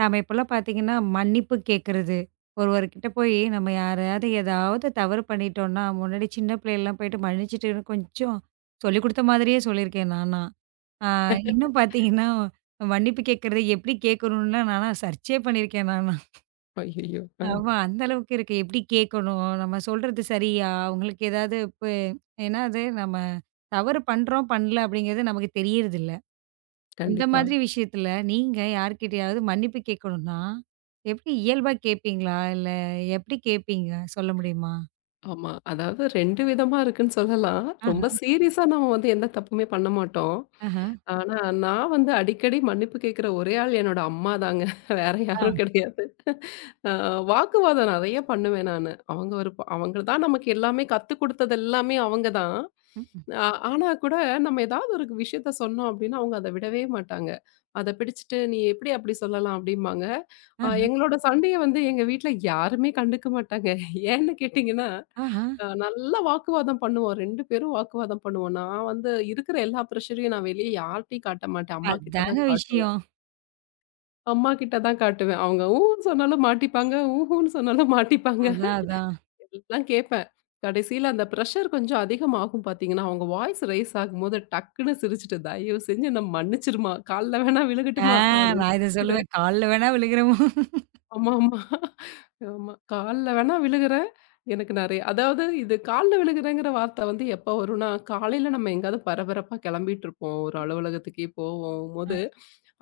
நாம இப்போலாம் பார்த்தீங்கன்னா, மன்னிப்பு கேட்கறது. ஒருவர்கிட்ட போயி நம்ம யாரையாவது ஏதாவது தவறு பண்ணிட்டோம்ன்னா, முன்னாடி சின்ன பிள்ளைலாம் போயிட்டு மன்னிச்சுட்டுன்னு கொஞ்சம் சொல்லிக் குடுத்த மாதிரியே சொல்லியிருக்கேன் நான்லாம். ஆ, இன்னும் பார்த்தீங்கன்னா, மன்னிப்பு கேட்கறது எப்படி கேட்கணும்லாம் நான்லாம் சர்ச்சே பண்ணியிருக்கேன் நான்லாம். ஐயய்யோ! ஆ. ஆமா, அந்த அளவுக்கு இருக்கு. எப்படி கேட்கணும்? நம்ம சொல்றது சரியா? அவங்களுக்கு ஏதாவது இப்ப ஏன்னா அது நம்ம தவறு பண்றோம், பண்ணல அப்படிங்கிறது நமக்கு தெரியறதில்ல. அந்த கண்டிப்பா. மாதிரி விஷயத்துல நீங்க யார்கிட்டயாவது மன்னிப்பு கேட்கணும்னா, எப்படி இயல்பா கேட்பீங்களா? இல்ல, எப்படி கேட்பீங்க? சொல்ல முடியுமா? ஆமா. அதாவது 2 விதமா இருக்குன்னு சொல்லலாம். ரொம்ப ஆஹ, சீரியஸா நம்ம வந்து எந்த தப்புமே பண்ண மாட்டோம். ஆஹ, ஆனா, நான் வந்து அடிக்கடி மன்னிப்பு கேட்கிற ஒரே ஆள் என்னோட அம்மா தாங்க. வேற ஆ, யாரும் கிடையாது. அ வாக்குவாதம் நெறைய பண்ணுவேன் நானு. அவங்க அவங்க தான் நமக்கு எல்லாமே கத்துக் குடுத்தது எல்லாமே அவங்க தான். ம், அ ஆனா கூட நம்ம ஏதாவது ஒரு விஷயத்த சொன்னோம் அப்டின்னா, அவங்க அத விடவே மாட்டாங்க. அத பிடிச்சுட்டு, "நீ எப்டி அப்டி சொல்லலாம்?" அப்டிம்பாங்க. ஆஹ, எங்களோட சண்டைய வந்து எங்க வீட்ல யாருமே கண்டுக்க மாட்டாங்க. ஏன்னு கேட்டீங்கன்னா ஆஹா. நல்ல வாக்குவாதம் பண்ணுவோம். 2 பேரும் வாக்குவாதம் பண்ணுவோம். நான் வந்து இருக்கிற எல்லா ப்ரெஷரையும் நான் வெளிய யார்ட்டயும் காட்ட மாட்டேன். அம்மா கிட்ட அதாங்க தான் காட்டுவேன். விஷயம். அம்மா கிட்ட தான் காட்டுவேன். அவங்க ஊன்னு சொன்னாலும் மாட்டிப்பாங்க, ஊஹூன்னு சொன்னாலும் மாட்டிப்பாங்க. அதான், அதான். எல்லாம் கேட்பேன். கடைசியில அந்த ப்ரெஷர் கொஞ்சம் அதிகமாகும் பார்த்தீங்கன்னா, அவங்க வாய்ஸ் ரைஸ் ஆகும்போது டக்குன்னு சிரிச்சுட்டு, "தயவு செஞ்சு என்ன மன்னிச்சிரும்மா! கால்ல வேணா ஆ, விழுகட்டுமா?" அப்படின்னு நான் இத சொல்லுவேன். கால்ல வேணா விழுகிறமோ! ஆமாமா. ஆமா. ஆமா கால்ல வேணா விழுகுறேன். எனக்கு நெறைய அதாவது இது கால்ல விழுகுறேங்கிற வார்த்தை வந்து எப்ப வரும்னா, காலையில நம்ம எங்கேயாவது பரபரப்பா கெளம்பிட்டுருப்போம். ஒரு அலுவலகத்துக்கே அ போகும்போது,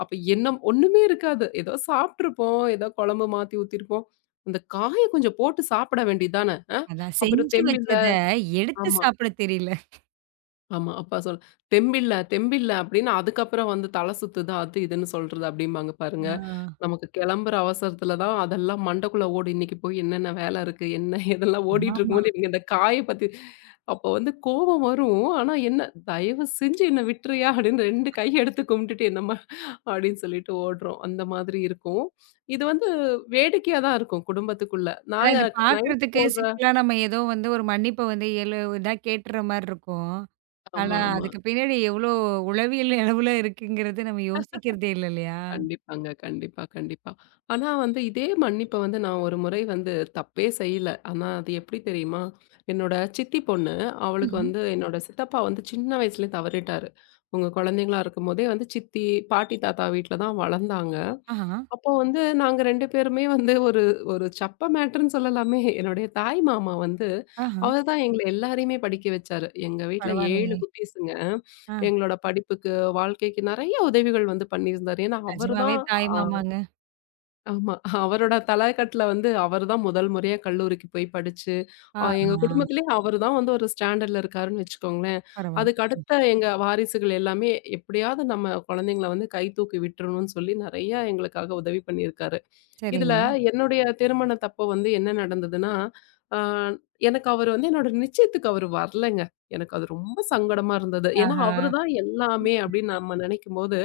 அப்ப என்ன ஒண்ணுமே இருக்காது. ஏதோ சாப்ட்டுருப்போம். ஏதோ குழம்பு மாத்தி ஊத்திருப்போம். அந்த காய கொஞ்சம் போட்டு சாப்பிட வேண்டியது தானே! அதான் அப்புறம் செஞ்சு தெம்பில்ல வச்சத எடுத்து ஆமா, சாப்பிட தெரியல. ஆமா. அப்பா சொல் தெம்பில்ல, தெம்பில்ல அப்படின்னு அதுக்கப்புறம் வந்து தலை சுத்துது, அது இதுன்னு சொல்றது அப்படிம்பாங்க பாருங்க. ஆ. நமக்கு கிளம்புற அவசரத்துல தான் அதெல்லாம் மண்டைக்குள்ள ஓடும். இன்னைக்கு போய் என்னென்ன வேலை இருக்கு? என்ன இதெல்லாம் ஓடிட்டு ஆமாமா. இருக்கும்போது இவங்க இந்த காய பத்தி அப்போ வந்து கோபம் வரும். ஆனா என்ன "தயவு செஞ்சு என்ன விட்டுறியா?" அப்படின்னு 2 கை எடுத்து கும்பிட்டுட்டு என்னம்மா அப்படின்னு சொல்லிட்டு ஓடுறோம். அந்த மாதிரி இருக்கும். இது வந்து வேடிக்கையா தான் இருக்கும் குடும்பத்துக்குள்ள. அதான், நாங்க இது நைட் பார்க்கறதுக்கு போடுற சிம்பிளா நம்ம ஏதோ வந்து ஒரு மன்னிப்ப வந்து இயல்பு இதா கேட்டுற மாரி இருக்கும். ஆமா, ஆனா, ஆமா. அதுக்கு பின்னாடி எவ்ளோ உளவியல் அளவுல இருக்குங்கிறது நம்ம யோசிக்கிறதே இல்ல, இல்லையா? கண்டிப்பாங்க. கண்டிப்பா, கண்டிப்பா. ஆனா வந்து இதே மன்னிப்ப வந்து நான் ஒரு முறை வந்து தப்பே செய்யல. ஆனா அது எப்படி தெரியுமா? என்னோட சித்தி பொண்ணு, அவளுக்கு ம்ஹ்ம். வந்து என்னோட சித்தப்பா வந்து சின்ன வயசுலயே தவறிட்டாரு. உங்க குழந்தைங்களா இருக்கும்போதே வந்து சித்தி, பாட்டி, தாத்தா வீட்ல தான் வளர்ந்தாங்க. ஆஹா, அப்போ வந்து நாங்க 2 பேருமே வந்து ஒரு ஒரு சப்ப மேட்டர்ன்னு சொல்லலாமே. என்னுடைய தாய் மாமா வந்து ஆஹா, அவர் தான் எங்கள எல்லாரையுமே படிக்க வச்சாரு. எங்க வீட்ல பரவாயில்லையே! 7 குட்டீஸுங்க. ஆ, எங்களோட படிப்புக்கு, வாழ்க்கைக்கு நெறைய உதவிகள் வந்து பண்ணியிருந்தாரு. ஏன்னா அவரு நிஜமாவே தான் தாய் ஆ. மாமாங்க. ஆமா. அவரோட தலைக்கட்டுல வந்து அவர் தான் முதல் முறையா கல்லூரிக்கு போய் படிச்சு, எங்க ஆஹா, குடும்பத்திலேயே அவரு தான் வந்து ஒரு ஸ்டாண்டர்ட்ல இருக்காருன்னு வச்சுக்கோங்களேன். பரவாயில்ல. அதுக்கு ம். அடுத்த எங்க வாரிசுகள் எல்லாமே எப்படியாவது நம்ம குழந்தைங்கள வந்து கை தூக்கி விட்டுறணும்னு சொல்லி நெறைய எங்களுக்காக உதவி பண்ணியிருக்காரு. இதுல சரிங்க. என்னுடைய திருமணத்தப்போ வந்து என்ன நடந்ததுன்னா, அ எனக்கு அவரு வந்து என்னோட நிச்சயத்துக்கு அவரு வரலங்க. எனக்கு அது ரொம்ப சங்கடமா இருந்தது. ஏன்னா, ஆஹா. அவரு தான் எல்லாமே அப்படின்னு நம்ம நெனைக்கும்போது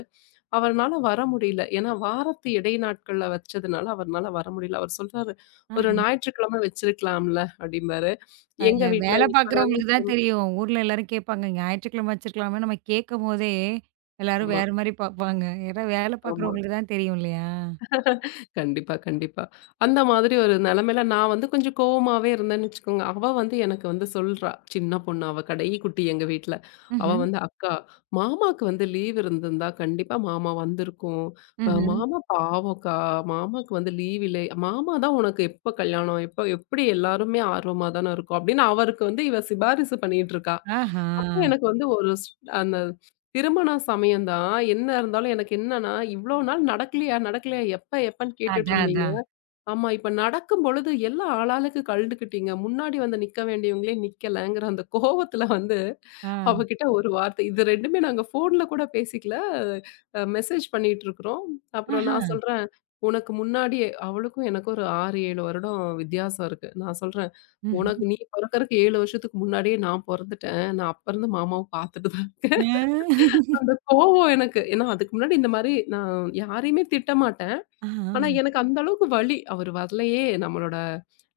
அவர்னால வர முடியல. ஏன்னா வாரத்து இடை நாட்கள்ல வச்சதுனால அவர்னால வர முடியல. அவர் சொல்றாரு, "ஒரு ஆஹா. ஞாயிற்றுக்கிழமை வச்சிருக்கலாம்ல" அப்படிம்பாரு. எங்க அதுல வீட்ல வேலை இப்ப தான பார்க்குறவங்களுக்கு தான் தெரியும். ஊர்ல எல்லாரும் கேட்பாங்க. ஞாயிற்றுக்கிழமை வச்சிருக்கலாமே நம்ம கேட்கும்போதே, எல்லாரும் ஆமா, வேற மாரி பார்ப்பாங்க. ஏன்னா வேலை ஆமா. பார்க்குறவங்களுக்கு தான் தெரியும் இல்லையா? கண்டிப்பா, கண்டிப்பா. அந்த மாதிரி ஒரு நெலைமையில நான் வந்து கொஞ்சம் கோவமாவே இருந்தேன்னு வச்சுக்கோங்க. அவ வந்து எனக்கு வந்து சொல்றா, சின்ன பொண்ணு அவ கடைக்குட்டி எங்க வீட்ல. அவ ம்ஹ்ம், வந்து "அக்கா, மாமாக்கு வந்து லீவ் இருந்திருந்தா கண்டிப்பா மாமா வந்திருக்கும். ம்ஹ்ம். மாமா பாவம்க்கா, மாமாக்கு வந்து லீவ் இல்லை. மாமா தான் உனக்கு எப்ப கல்யாணம்? எப்ப எப்படி எல்லாருமே ஆர்வமா தானே இருக்கோம்." அப்படின்னு அவருக்கு வந்து இவ சிபாரிசு பண்ணிட்டு இருக்கா. ஆஹா. அப்ப எனக்கு வந்து ஒரு ஸ் அந்த திருமண சமயம் தான். என்ன இருந்தாலும் எனக்கு என்னன்னா, இவ்ளோ நாள் நடக்கலையா? நடக்கலையா? எப்ப? எப்பன்னு அதான், கேட்டுட்டுருந்தீங்க. அதான். ஆமா, இப்ப நடக்கும்பொழுது எல்லாம் ஆளாளுக்கு கழண்டுக்கிட்டீங்க. முன்னாடி வந்து நிக்க வேண்டியவங்களே நிக்கலங்கிற அந்த கோவத்துல வந்து ஆ. அவகிட்ட ஒரு வார்த்தை. இது 2மே நாங்க ஃபோன்ல கூட பேசிக்கல. மெசேஜ் பண்ணிட்டுருக்குறோம். அப்புறம் ஆஹா. நான் சொல்றேன், "உனக்கு முன்னாடியே" அவளுக்கும் எனக்கும் ஒரு 6, 7 வருடம் வித்தியாசம் இருக்கு. நான் சொல்றேன் உனக்கு ம்ஹ்ம். நீ பொறக்கறக்கு 7 வருஷத்துக்கு முன்னாடியே நான் பொறந்துட்டேன். நான் அப்ப இருந்து மாமாவ பார்த்துட்டு தான் இருக்கேன். ஆ. அந்த கோவம் எனக்கு. ஏன்னா அதுக்கு முன்னாடி இந்த மாரி நான் யாரையுமே திட்ட மாட்டேன். ஆஹா. ஆனா எனக்கு அந்த அளவுக்கு வலி. அவரு வரலயே! நம்மளோட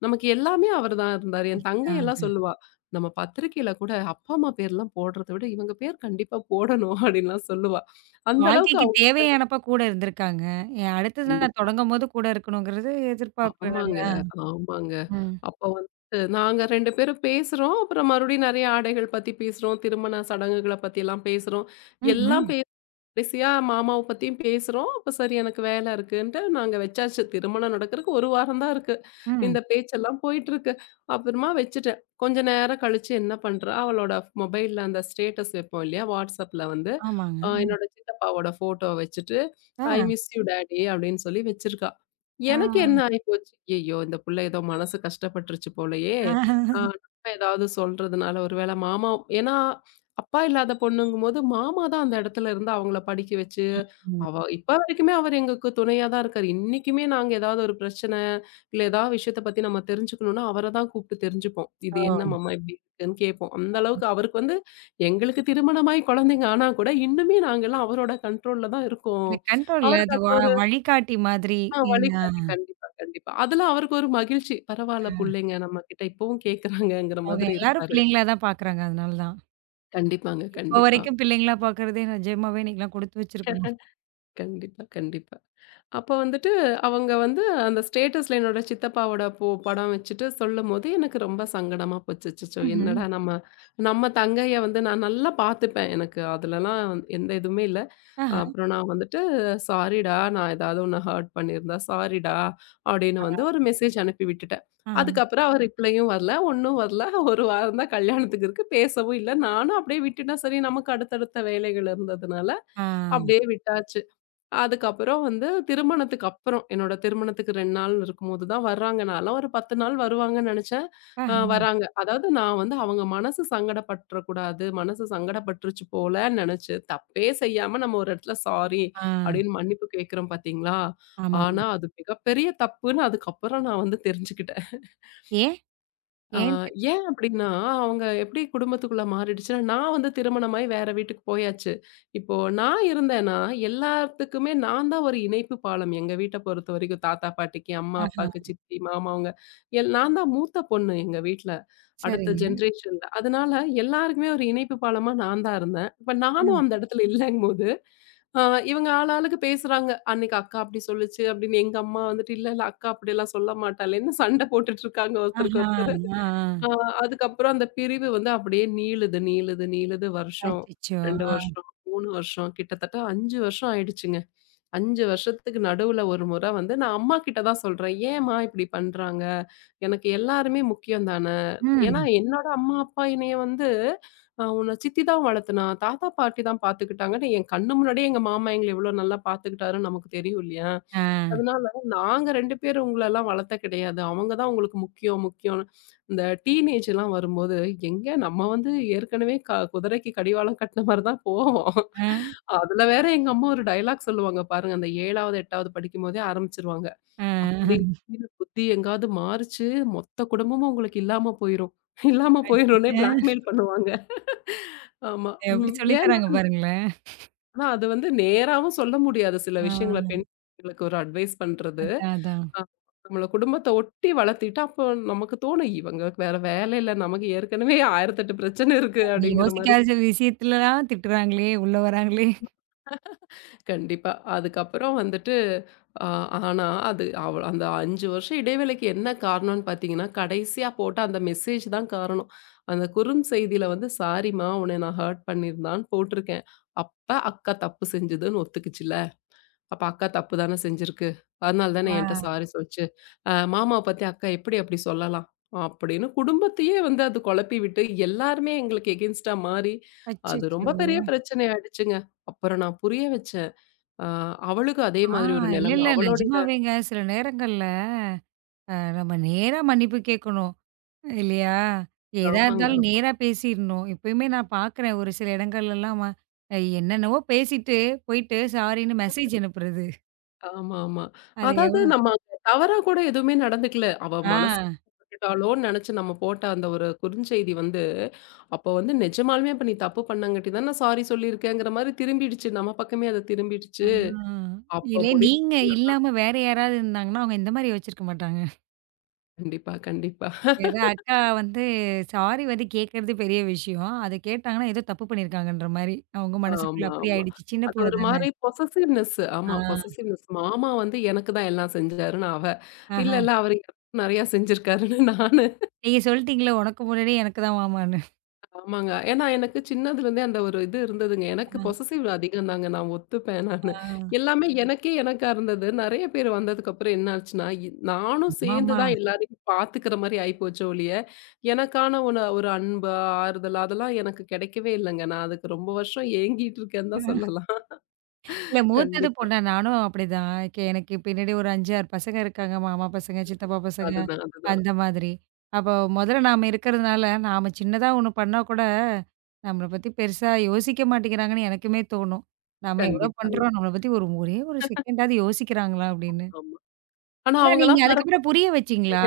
நமக்கு எல்லாமே அவர் தான் இருந்தாரு. என் அ தங்கை எல்லாம் அதான். சொல்லுவா. நம்ம பத்திரிக்கையில கூட அப்பா, அம்மா பேர்லாம் போடுறத விட இவங்க பேர் கண்டிப்பா போடணும் அப்டின்லாம் சொல்லுவா. அந்த அளவுக்கு வாழ்க்கைக்கு அவங்க தேவையானப்ப கூட இருந்திருக்காங்க. அடுத்தது நான் கண்டிப்பா. தொடங்கும்போது கூட இருக்கணுங்கிறது எதிர்பார்ப்பு ஆமாங்க, இல்லையா? ஆமாங்க. ம். அப்ப வந்து நாங்க 2 பேரும் பேசுறோம். அப்புறம் மறுபடியும் நெறைய ஆடைகள் பத்தி பேசுறோம். திருமண சடங்குகள பத்திலாம் பேசுறோம். ம்ஹ்ம். எல்லாம் பே கடைசியா மாமாவ பத்தியும் பேசுறோம். அப்ப சரி எனக்கு வேல இருக்குன்ட்டு நாங்க வச்சாச்சு. திருமணம் நடக்கிறதுக்கு 1 வாரம் தான் இருக்கு. ம். இந்த பேச்செல்லாம் போயிட்டுருக்கு. அப்புறமா வச்சுட்டேன். கொஞ்ச நேரம் கழிச்சு என்ன பண்றா, அவளோட மொபைல்ல அந்த ஸ்டேட்டஸ் வைப்போம் இல்லையா? WhatsAppல வந்து ஆமாங்க. என்னோட சித்தப்பாவோட ஃபோட்டோவ வச்சுட்டு, ஆ. "ஐ மிஸ் யூ டாடி" அப்படின்னு சொல்லி வச்சிருக்கா. ஆ. எனக்கு என்ன ஆயிப்போச்சு, ஐயய்யோ! இந்த புள்ள ஏதோ மனசு கஷ்டப்பட்டுருச்சு போலயே! ஆ. நம்ம ஏதாவது சொல்றதுனால ஒரு வேள மாமா ஏன்னா அப்பா இல்லாத பொண்ணுங்கும்போது, மாமா தான் அந்த இடத்துல இருந்து அவங்கள படிக்க வச்சு, ம். அவ இப்ப வரைக்குமே அவர் எங்களுக்கு துணையா தான் இருக்காரு. இன்னைக்குமே நாங்க ஏதாவது ஒரு பிரச்சனை, இல்ல ஏதாவது விஷயத்த பத்தி நம்ம தெரிஞ்சுக்கணும்னா, அவர தான் கூப்பிட்டு தெரிஞ்சுப்போம். இது ஓ! என்ன மாமா இப்படி இருக்குன்னு கேட்போம். அந்த அளவுக்கு அவருக்கு வந்து எங்களுக்கு திருமணமாயி குழந்தைங்க ஆனா கூட, இன்னுமே நாங்கலாம் அவரோட கண்ட்ரோல்ல தான் இருக்கோம். இல்ல, கண்ட்ரோல் இல்ல. அவருக்கு அது வ அது ஒரு வழிகாட்டி மாதிரி. என்ன, வழிகாட்டி கண்டிப்பா, கண்டிப்பா. அதுல அவருக்கு ஒரு மகிழ்ச்சி. பரவால்ல அ புள்ளைங்க நம்ம கிட்ட இப்பவும் கேட்கறாங்கங்கிற அவங்க மாதிரி எல்லாரும் இருப்பாரு. பிள்ளைங்களா தான் பார்க்குறாங்க. அதனால தான். கண்டிப்பாங்க. இப்போ கண்டிப்பா, வரைக்கும் பிள்ளைங்களா பார்க்குறதே நிஜமாவே இன்னைக்கெல்லாம் கொடுத்து வச்சிருக்கணும். கண்டிப்பா, கண்டிப்பா. அப்ப வந்துட்டு, அவங்க வந்து அந்த ஸ்டேட்டஸ்ல என்னோட சித்தப்பாவோட படம் வச்சுட்டு சொல்லும்போது, எனக்கு ரொம்ப சங்கடமா போச்சு. அச்சச்சோ! ம்ஹ்ம். என்னடா நம்ம நம்ம தங்கைய வந்து நான் நல்லா பார்த்துப்பேன். எனக்கு அதுலலாம் எந்த இதுவுமே இல்ல. ஆஹா. அப்புறம் நான் வந்துட்டு, "சாரிடா, நான் ஏதாவது உன்ன ஹர்ட் பண்ணியிருந்தா சாரிடா" அப்படின்னு ஆஹா. வந்து ஒரு மெசேஜ் அனுப்பி விட்டுட்டேன். அதுக்கப்புறம் அவர் ரிப்ளையும் வரல, ஒண்ணும் வரல. 1 வாரம் தான் கல்யாணத்துக்கு இருக்கு. பேசவும் இல்ல. நானும் அப்படியே விட்டுட்டேன். சரி, நமக்கு அடுத்தடுத்த வேலைகள் இருந்ததுனால, ஆ. அப்படியே விட்டாச்சு. அதுக்கப்புறம் வந்து திருமணத்துக்கு அப்புறம், என்னோட திருமணத்துக்கு 2 நாள் இருக்கும்போது தான் வர்றாங்க. நான்லாம் ஒரு 10 நாள் வருவாங்கன்னு நெனச்சேன். ஆஹா. வராங்க. அதாவது நான் வந்து அவங்க மனசு சங்கடப்பட்டுறக்கூடாது, மனசு சங்கடப்பட்டுருச்சு போலன்னு நெனச்சு, தப்பே செய்யாம நம்ம ஒரு இடத்துல சாரி ஆ. அப்படின்னு மன்னிப்பு கேட்கிறோம் பார்த்தீங்களா? ஆமாமா. ஆனா அது மிகப்பெரிய தப்புன்னு அதுக்கப்புறம் நான் வந்து தெரிஞ்சுக்கிட்டேன். ஏன்? ஆ ஏன் தெரிஞ்சு? ஏன் அப்டின்னா, அவங்க எப்டி குடும்பத்துக்குள்ள மாறிடுச்சுன்னா, நான் வந்து திருமணமாயி வேற வீட்டுக்கு போயாச்சு. இப்போ நான் இருந்தேன்னா, எல்லாத்துக்குமே நான் தான் ஒரு இணைப்பு பாலம் எங்க வீட்ட பொறுத்தவரைக்கும். தாத்தா, பாட்டிக்கு, அம்மா, ஆஹா. அப்பாக்கு, சித்தி, மாமாவங்க நான் தான் மூத்த பொண்ணு எங்க வீட்ல. அடுத்த சரிங்க. ஜென்ரேஷன்ல. அதனால எல்லாருக்குமே ஒரு இணைப்பு பாலமா நான் தான் இருந்தேன். இப்ப நானும் அ. அந்த இடத்துல இல்லங்கும்போது, ஆ இவங்க ஆளாளுக்கு பேசுறாங்க. அன்னைக்கு அக்கா அப்டி சொல்லுச்சு அப்டின்னு எங்க அம்மா வந்துட்டு, இல்ல, இல்ல அக்கா அப்டிலாம் சொல்ல மாட்டாளேன்னு சண்ட போட்டுட்டு இருக்காங்க ஒருத்தருக்கு ஆஹா! ஒருத்தர். ஆ, ஆ. ஆ அதுக்கப்புறம் அந்த பிரிவு வந்து அப்படியே நீளுது, நீளுது, நீளுது வருஷம், அச்சச்சோ! 2 ஆ. வருஷம், 3 வருஷம் கிட்டத்தட்ட 5 வருஷம் ஆயிடுச்சுங்க. 5 வருஷத்துக்கு நடுவுல ஒரு முறை வந்து நான் அம்மா கிட்ட தான் சொல்றேன். "ஏம்மா இப்படி பண்றாங்க? எனக்கு எல்லாருமே முக்கியம் தானே!" ஏன்னா ம். என்னோட அம்மா, அப்பா என்னைய வந்து "உன்ன சித்தி தான் வளர்த்துனா, தாத்தா, பாட்டி தான் பார்த்துக்கிட்டாங்கன்னு" என் கண்ணு முன்னாடியே எங்க மாமா எங்கள எவ்வளோ நல்லா பார்த்துக்கிட்டாருன்னு நமக்கு தெரியும் இல்லையா? ஆ, அதனால நாங்க 2 பேரும் உங்களலாம் வளர்த்த கிடையாது. அவங்க தான் உங்களுக்கு முக்கியம், முக்கியம்ன்னு. இந்த டீனேஜ்லாம் வரும்போது, எங்க நம்ம வந்து ஏற்கனவே குதிரைக்கு கடிவாளம் கட்டின மாரி தான் போவோம். ஆ, அதுல வேற எங்க அம்மா ஒரு டயலாக் சொல்லுவாங்க பாருங்க. அந்த 7வது, 8வது படிக்கும்போதே ஆரம்பிச்சுருவாங்க. "அப்படி ஆ. திடீர்னு புத்தி எங்காவது மாறுச்சு, மொத்த குடும்பமும் உங்களுக்கு இல்லாம போயிரும்." இல்லாம போயிரும்னே அச்சச்சோ! பிளாக்மெயில் பண்ணுவாங்க. ஆமா. எப்படி ம். சொல்லி ஏன்னா தராங்க பாருங்களேன். அது வந்து நேராவும் சொல்ல முடியாது சில விஷயங்கள ஆ. பெண்களுக்கு ஒரு அட்வைஸ் பண்றது. அதான், அதான். ஆமா. நம்மள குடும்பத்த ஒட்டி வளர்த்திட்டா, அப்போ நமக்கு தோணும், "இவங்க வேற வேலை இல்ல. நமக்கு ஏற்கனவே 1008 பிரச்சனை இருக்கு." நம்ம அப்படிங்கிற மாரி. யோசிக்காத விஷயத்துலலாம் திட்டுறாங்களே, உள்ள வராங்களே. கண்டிப்பா. அதுக்கப்புறம் வந்துட்டு அ ஆனா, அது அவ அந்த 5 வருஷம் இடைவேளைக்கு என்ன காரணம்னு பார்த்தீங்கன்னா, கடைசியா போட்ட அந்த மெசேஜ் தான் காரணம். அந்த குறுஞ்செய்தியில வந்து, "சாரிம்மா, உன்னை நான் ஹர்ட் பண்ணியிருந்தான்னு" போட்டிருக்கேன். அப்ப அக்கா தப்பு செஞ்சதுன்னு ஒத்துக்கிச்சுல்ல. அப்ப அக்கா தப்பு தானே செஞ்சிருக்கு. அதனால தானே என்ட்ட ஆ. சாரி சொல்லுச்சு. மாமாவ பத்தி அக்கா எப்படி அப்படி சொல்லலாம்? அப்படின்னு குடும்பத்தையே வந்து அது குழப்பி விட்டு, எல்லாருமே எங்களுக்கு எகென்ஸ்ட்டா மாறி, அது ரொம்ப அச்சச்சோ! பெரிய பிரச்சனை ஆயிடுச்சுங்க. அப்புறம் நான் புரிய வச்சேன். அ அவளுக்கும் அதே ஆ, மாதிரி ஒரு இல்ல, நிலைமை. இல்ல. நிஜமாவேங்க சில நேரங்கள்ல நம்ம நேரா மன்னிப்பு கேட்கணும். இல்லையா? எதா ஆமாங்க. இருந்தாலும் நேரா பேசிறணும். இப்பயுமே நான் பார்க்குறேன் ஒரு சில இடங்கள்லலாம் என்னென்னவோ பேசிட்டு போயிட்டு சாரின்னு மெசேஜ் அனுப்புறது. ஆமா, ஆமா. அது அதாவது எவ்வளோ! நம்ம அங்க தவறா கூட எதுவுமே நடந்துக்கல. அவ ஆ. மனசு பட்டுட்டாளோன்னு நெனச்சு நம்ம போட்ட அந்த ஒரு குறுஞ்செய்தி வந்து அப்போ வந்து நிஜமாலுமே அப்ப நீ தப்பு பண்ணங்காட்டி தான சாரி சொல்லியிருக்கேங்கிற மாரி திரும்பிடுச்சு. நம்ம பக்கமே அது திரும்பிடுச்சு. ஆ. அப்போ இல்ல, முடிவு நீங்க இல்லாம வேற யாராவது இருந்தாங்கன்னா, அவங்க இந்த மாரி யோசிச்சிருக்க மாட்டாங்க. கண்டிப்பா, கண்டிப்பா. ஏதோ அக்கா வந்து சாரி வந்து கேட்கறது பெரிய விஷயம். அத கேட்டாங்கன்னா, ஏதோ தப்பு பண்ணியிருக்காங்கன்ற மாரி. அவங்க மனசுக்குள்ள ஆமா, அப்படி ஆமா. ஆயிடுச்சு. சின்ன அது பொண்ணு ஒரு தானே. மாரி பொசசிவ்னெஸ். ஆ, ஆமா பொசசிவ்னெஸ். மாமா வந்து எனக்கு தான் எல்லாம் செஞ்சாருன்னு அவ. இல்ல, ஆஹ. இல்ல அவரு எனக்கும் நெறையா செஞ்சிருக்காருன்னு நானு. நீங்க சொல்லிட்டீங்களே, உனக்கு முன்னாடி எனக்கு தான் மாமான்னு. ஆமாங்க. ஏன்னா எனக்கு சின்னதுலேருந்தே அந்த ஒரு இது இருந்ததுங்க. எனக்கு ஆ, பொசசிவ் அதிகம் தாங்க. நான் ஒத்துப்பேன் நானு. ஆ. எல்லாமே எனக்கே எனக்கா இருந்தது. நெறைய பேர் வந்ததுக்கப்புறம் என்ன ஆச்சுன்னா, நானும் சேர்ந்து ஆமாமா. தான் எல்லாரையும் பார்த்துக்கிற மாரி ஆயிப்போச்சே ஒழிய, எனக்கான ஒரு ஒரு அன்பு, ஆறுதல் அதெல்லாம் எனக்கு கிடைக்கவே இல்லங்க. நான் அதுக்கு ரொம்ப வருஷம் ஏங்கிட்டு இருக்கேன்னு தான் சொல்லலாம். இல்ல, மூத்தது கண்டிப்பா. பொண்ணா நானும் அப்படிதான். எனக்கு பின்னாடி ஒரு 5, 6 பசங்க இருக்காங்க. மாமா பசங்க, சித்தப்பா பசங்க, அதுதான், அதுதான். அந்த மாதிரி. அப்போ முதல்ல நாம இருக்கிறதுனால, நாம சின்னதா ஒண்ணு பண்ணா கூட, நம்மள பத்தி பெருசா யோசிக்க மாட்டேங்கிறாங்கன்னு எனக்குமே தோணும். நாம எவ்வளோ கண்டிப்பாங்க. பண்றோம், நம்மள பத்தி ஒரே ஒரு செகண்டாவது யோசிக்கிறாங்களா அப்படின்னு. ஆமா. ஆனா ஆனா நீங்க அவங்கலாம் பாரா அதுக்கப்புறம் புரிய வச்சீங்களா?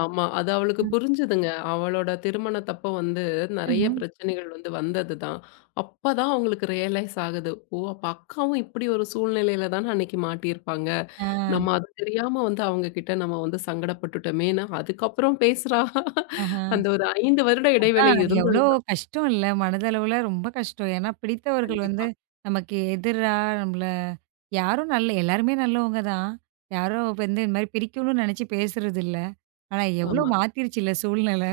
ஆமா. அது அவளுக்கு ம். புரிஞ்சுதுங்க. அவளோட திருமணத்தப்ப வந்து நெறைய ம்ஹ்ம். பிரச்சனைகள் வந்து வந்ததுதான். அப்பதான் அவங்களுக்கு ரியலைஸ் ஆகுது. ஓ! அப்ப அக்காவும் இப்படி ஒரு சூழ்நிலையில தான அன்னைக்கு மாட்டியிருப்பாங்க. ஆ. நம்ம அது தெரியாம வந்து அவங்க கிட்ட நம்ம வந்து சங்கடப்பட்டுட்டோமேன்னு அதுக்கப்புறம் பேசுறா. ஆஹா. அந்த ஒரு 5 வருட அதான். இடைவேளை அது எவ்ளோ இருந்தது கஷ்டம் இல்ல? மனதளவுல ரொம்ப கஷ்டம். ஏன்னா பிடித்தவர்கள் வந்து கண்டிப்பா. நமக்கு எதிரா நம்மள யாரும் நல்ல எல்லாருமே நல்லவங்க தான். யாரோ இப்ப வந்து இந்த மாரி பிரிக்கணும்னு நெனச்சு பேசுறது இல்ல. ஆனா எவ்ளோ ஆமா. மாத்திருச்சுல்ல சூழ்நிலை.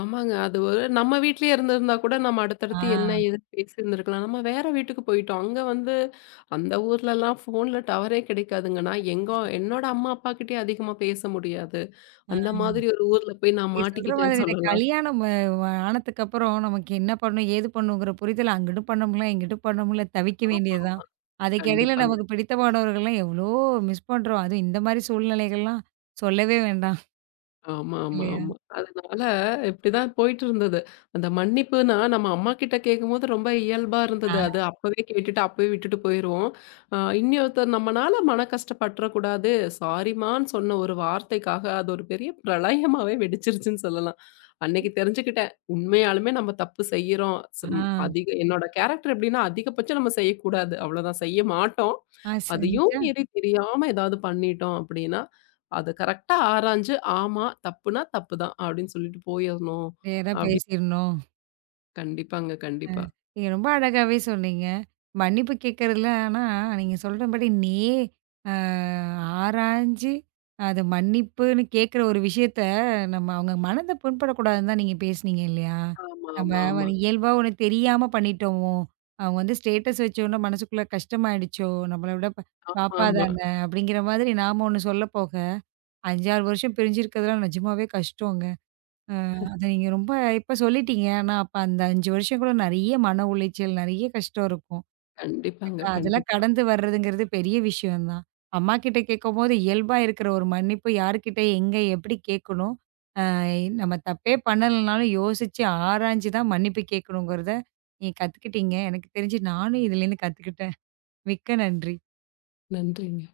ஆமாங்க. அது ஒரு நம்ம வீட்லயே இருந்திருந்தா கூட நம்ம ஆ, அடுத்தடுத்து என்ன ஏதுன்னு பேசியிருந்திருக்கலாம். நம்ம வேற வீட்டுக்கு போயிட்டோம். அங்க வந்து அந்த ஊர்லலாம் ஃபோன்ல டவரே கிடைக்காதுங்க. நான் எங்க என்னோட அம்மா, அப்பா கிட்டயே அதிகமா பேச முடியாது. ஆ. அந்த மாதிரி ஒரு ஊர்ல போய் நான் நீங்க சொல்ற மாட்டிக்கிட்டேன்னு மாதிரி இந்த சொல்லலாம். கல்யாணம் ஆனதுக்கு அப்புறம் நமக்கு என்ன பண்ணும், ஏது பண்ணுங்கிற புரிதல் அங்கிட்டும் பண்ண முடியல, இங்கிட்டும் பண்ண முடியல, தவிக்க ஆமா, வேண்டியது தான். ஆமா. அதுக்கிடையில கண்டிப்பாங்க. நமக்கு பிடித்தமானவர்கள்லாம் எவ்ளோ மிஸ் பண்றோம். அதுவும் இந்த மாரி சூழ்நிலைகள்லாம் சொல்லவே வேண்டாம். ஆமா, ஆமா, இல்லையா? ஆமா. அதனால இப்படிதான் போயிட்டு இருந்தது. அந்த மன்னிப்புன்னா நம்ம அம்மாகிட்ட கேட்கும்போது ரொம்ப இயல்பா ஆ, இருந்தது. அது அப்பவே கேட்டுட்டு அப்பவே விட்டுட்டு போயிருவோம். இன்னொருத்தர் நம்மனால மன கஷ்டப்பட்டுறக்கூடாது. சாரிம்மான்னு சொன்ன ஒரு வார்த்தைக்காக அது ஒரு பெரிய பிரளயமாவே வெடிச்சிருச்சுன்னு சொல்லலாம். அன்னைக்கு தெரிஞ்சுக்கிட்டேன். உண்மையாலுமே நம்ம தப்பு செய்யறோம். ஆ. சம் அதிக என்னோட கேரக்டர் எப்படின்னா அதிகபட்சம் நம்ம செய்யக்கூடாது. அவ்வளோதான் செய்ய மாட்டோம். ஆ, அதையும் செஞ்சா மீறி தெரியாம ஏதாவது பண்ணிட்டோம் அப்படின்னா அது கரெக்ட்டா ஆராய்ஞ்சு, ஆமா, தப்புனா தப்பு தான் அப்படின்னு சொல்லிட்டு போயிரணும். நேரா அப்படி பேசிறணும். கண்டிப்பாங்க, கண்டிப்பா. நீங்க ரொம்ப அழகாவே சொன்னீங்க. மன்னிப்பு கேட்கறதுல ஆனா, நீங்க சொல்றபடி நே அ ஆராய்ஞ்சு அது மன்னிப்புன்னு கேட்குற ஒரு விஷயத்த நம்ம அவங்க மனத புண்படக்கூடாதுன்னு தான் நீங்க பேசுனீங்க இல்லையா? ஆமா, நம்ம ஆமா, ஆமா. வந்து இயல்பா ஒண்ணு தெரியாம பண்ணிட்டோமோ! அவங்க வந்து ஸ்டேட்டஸ் வச்சோனே மனசுக்குள்ள கஷ்டமாயிடுச்சோ! நம்மள விட பாப்பா ஆமா. தானே! அப்படிங்கிற மாதிரி நாம ஒண்ணு சொல்ல போக, 5, 6 வருஷம் பிரிஞ்சிருக்கிறதுலாம் நிஜமாவே கஷ்டங்க. அ அத நீங்க ரொம்ப இப்ப சொல்லிட்டீங்க. ஆனா அப்ப அந்த 5 வருஷம் கூட நெறைய மன உளைச்சல், நெறைய கஷ்டம் இருக்கும். கண்டிப்பாங்க, ஆனா அதெல்லாம் கண்டிப்பா. கடந்து வர்றதுங்கிறது பெரிய விஷயம் தான். அம்மா கிட்ட கேட்கும்போது இயல்பா இருக்கிற ஒரு மன்னிப்பு யார்கிட்ட, எங்க, எப்படி கேட்கணும்? அ நம்ம தப்பே பண்ணலனாலும் யோசிச்சு ஆராய்ஞ்சு தான் மன்னிப்பு கேட்கணுங்கிறத நீங்க கத்துக்கிட்டீங்க. எனக்கு தெரிஞ்சு நானும் இதுலேருந்து கத்துக்கிட்டேன். மிக்க நன்றி. நன்றிங்க.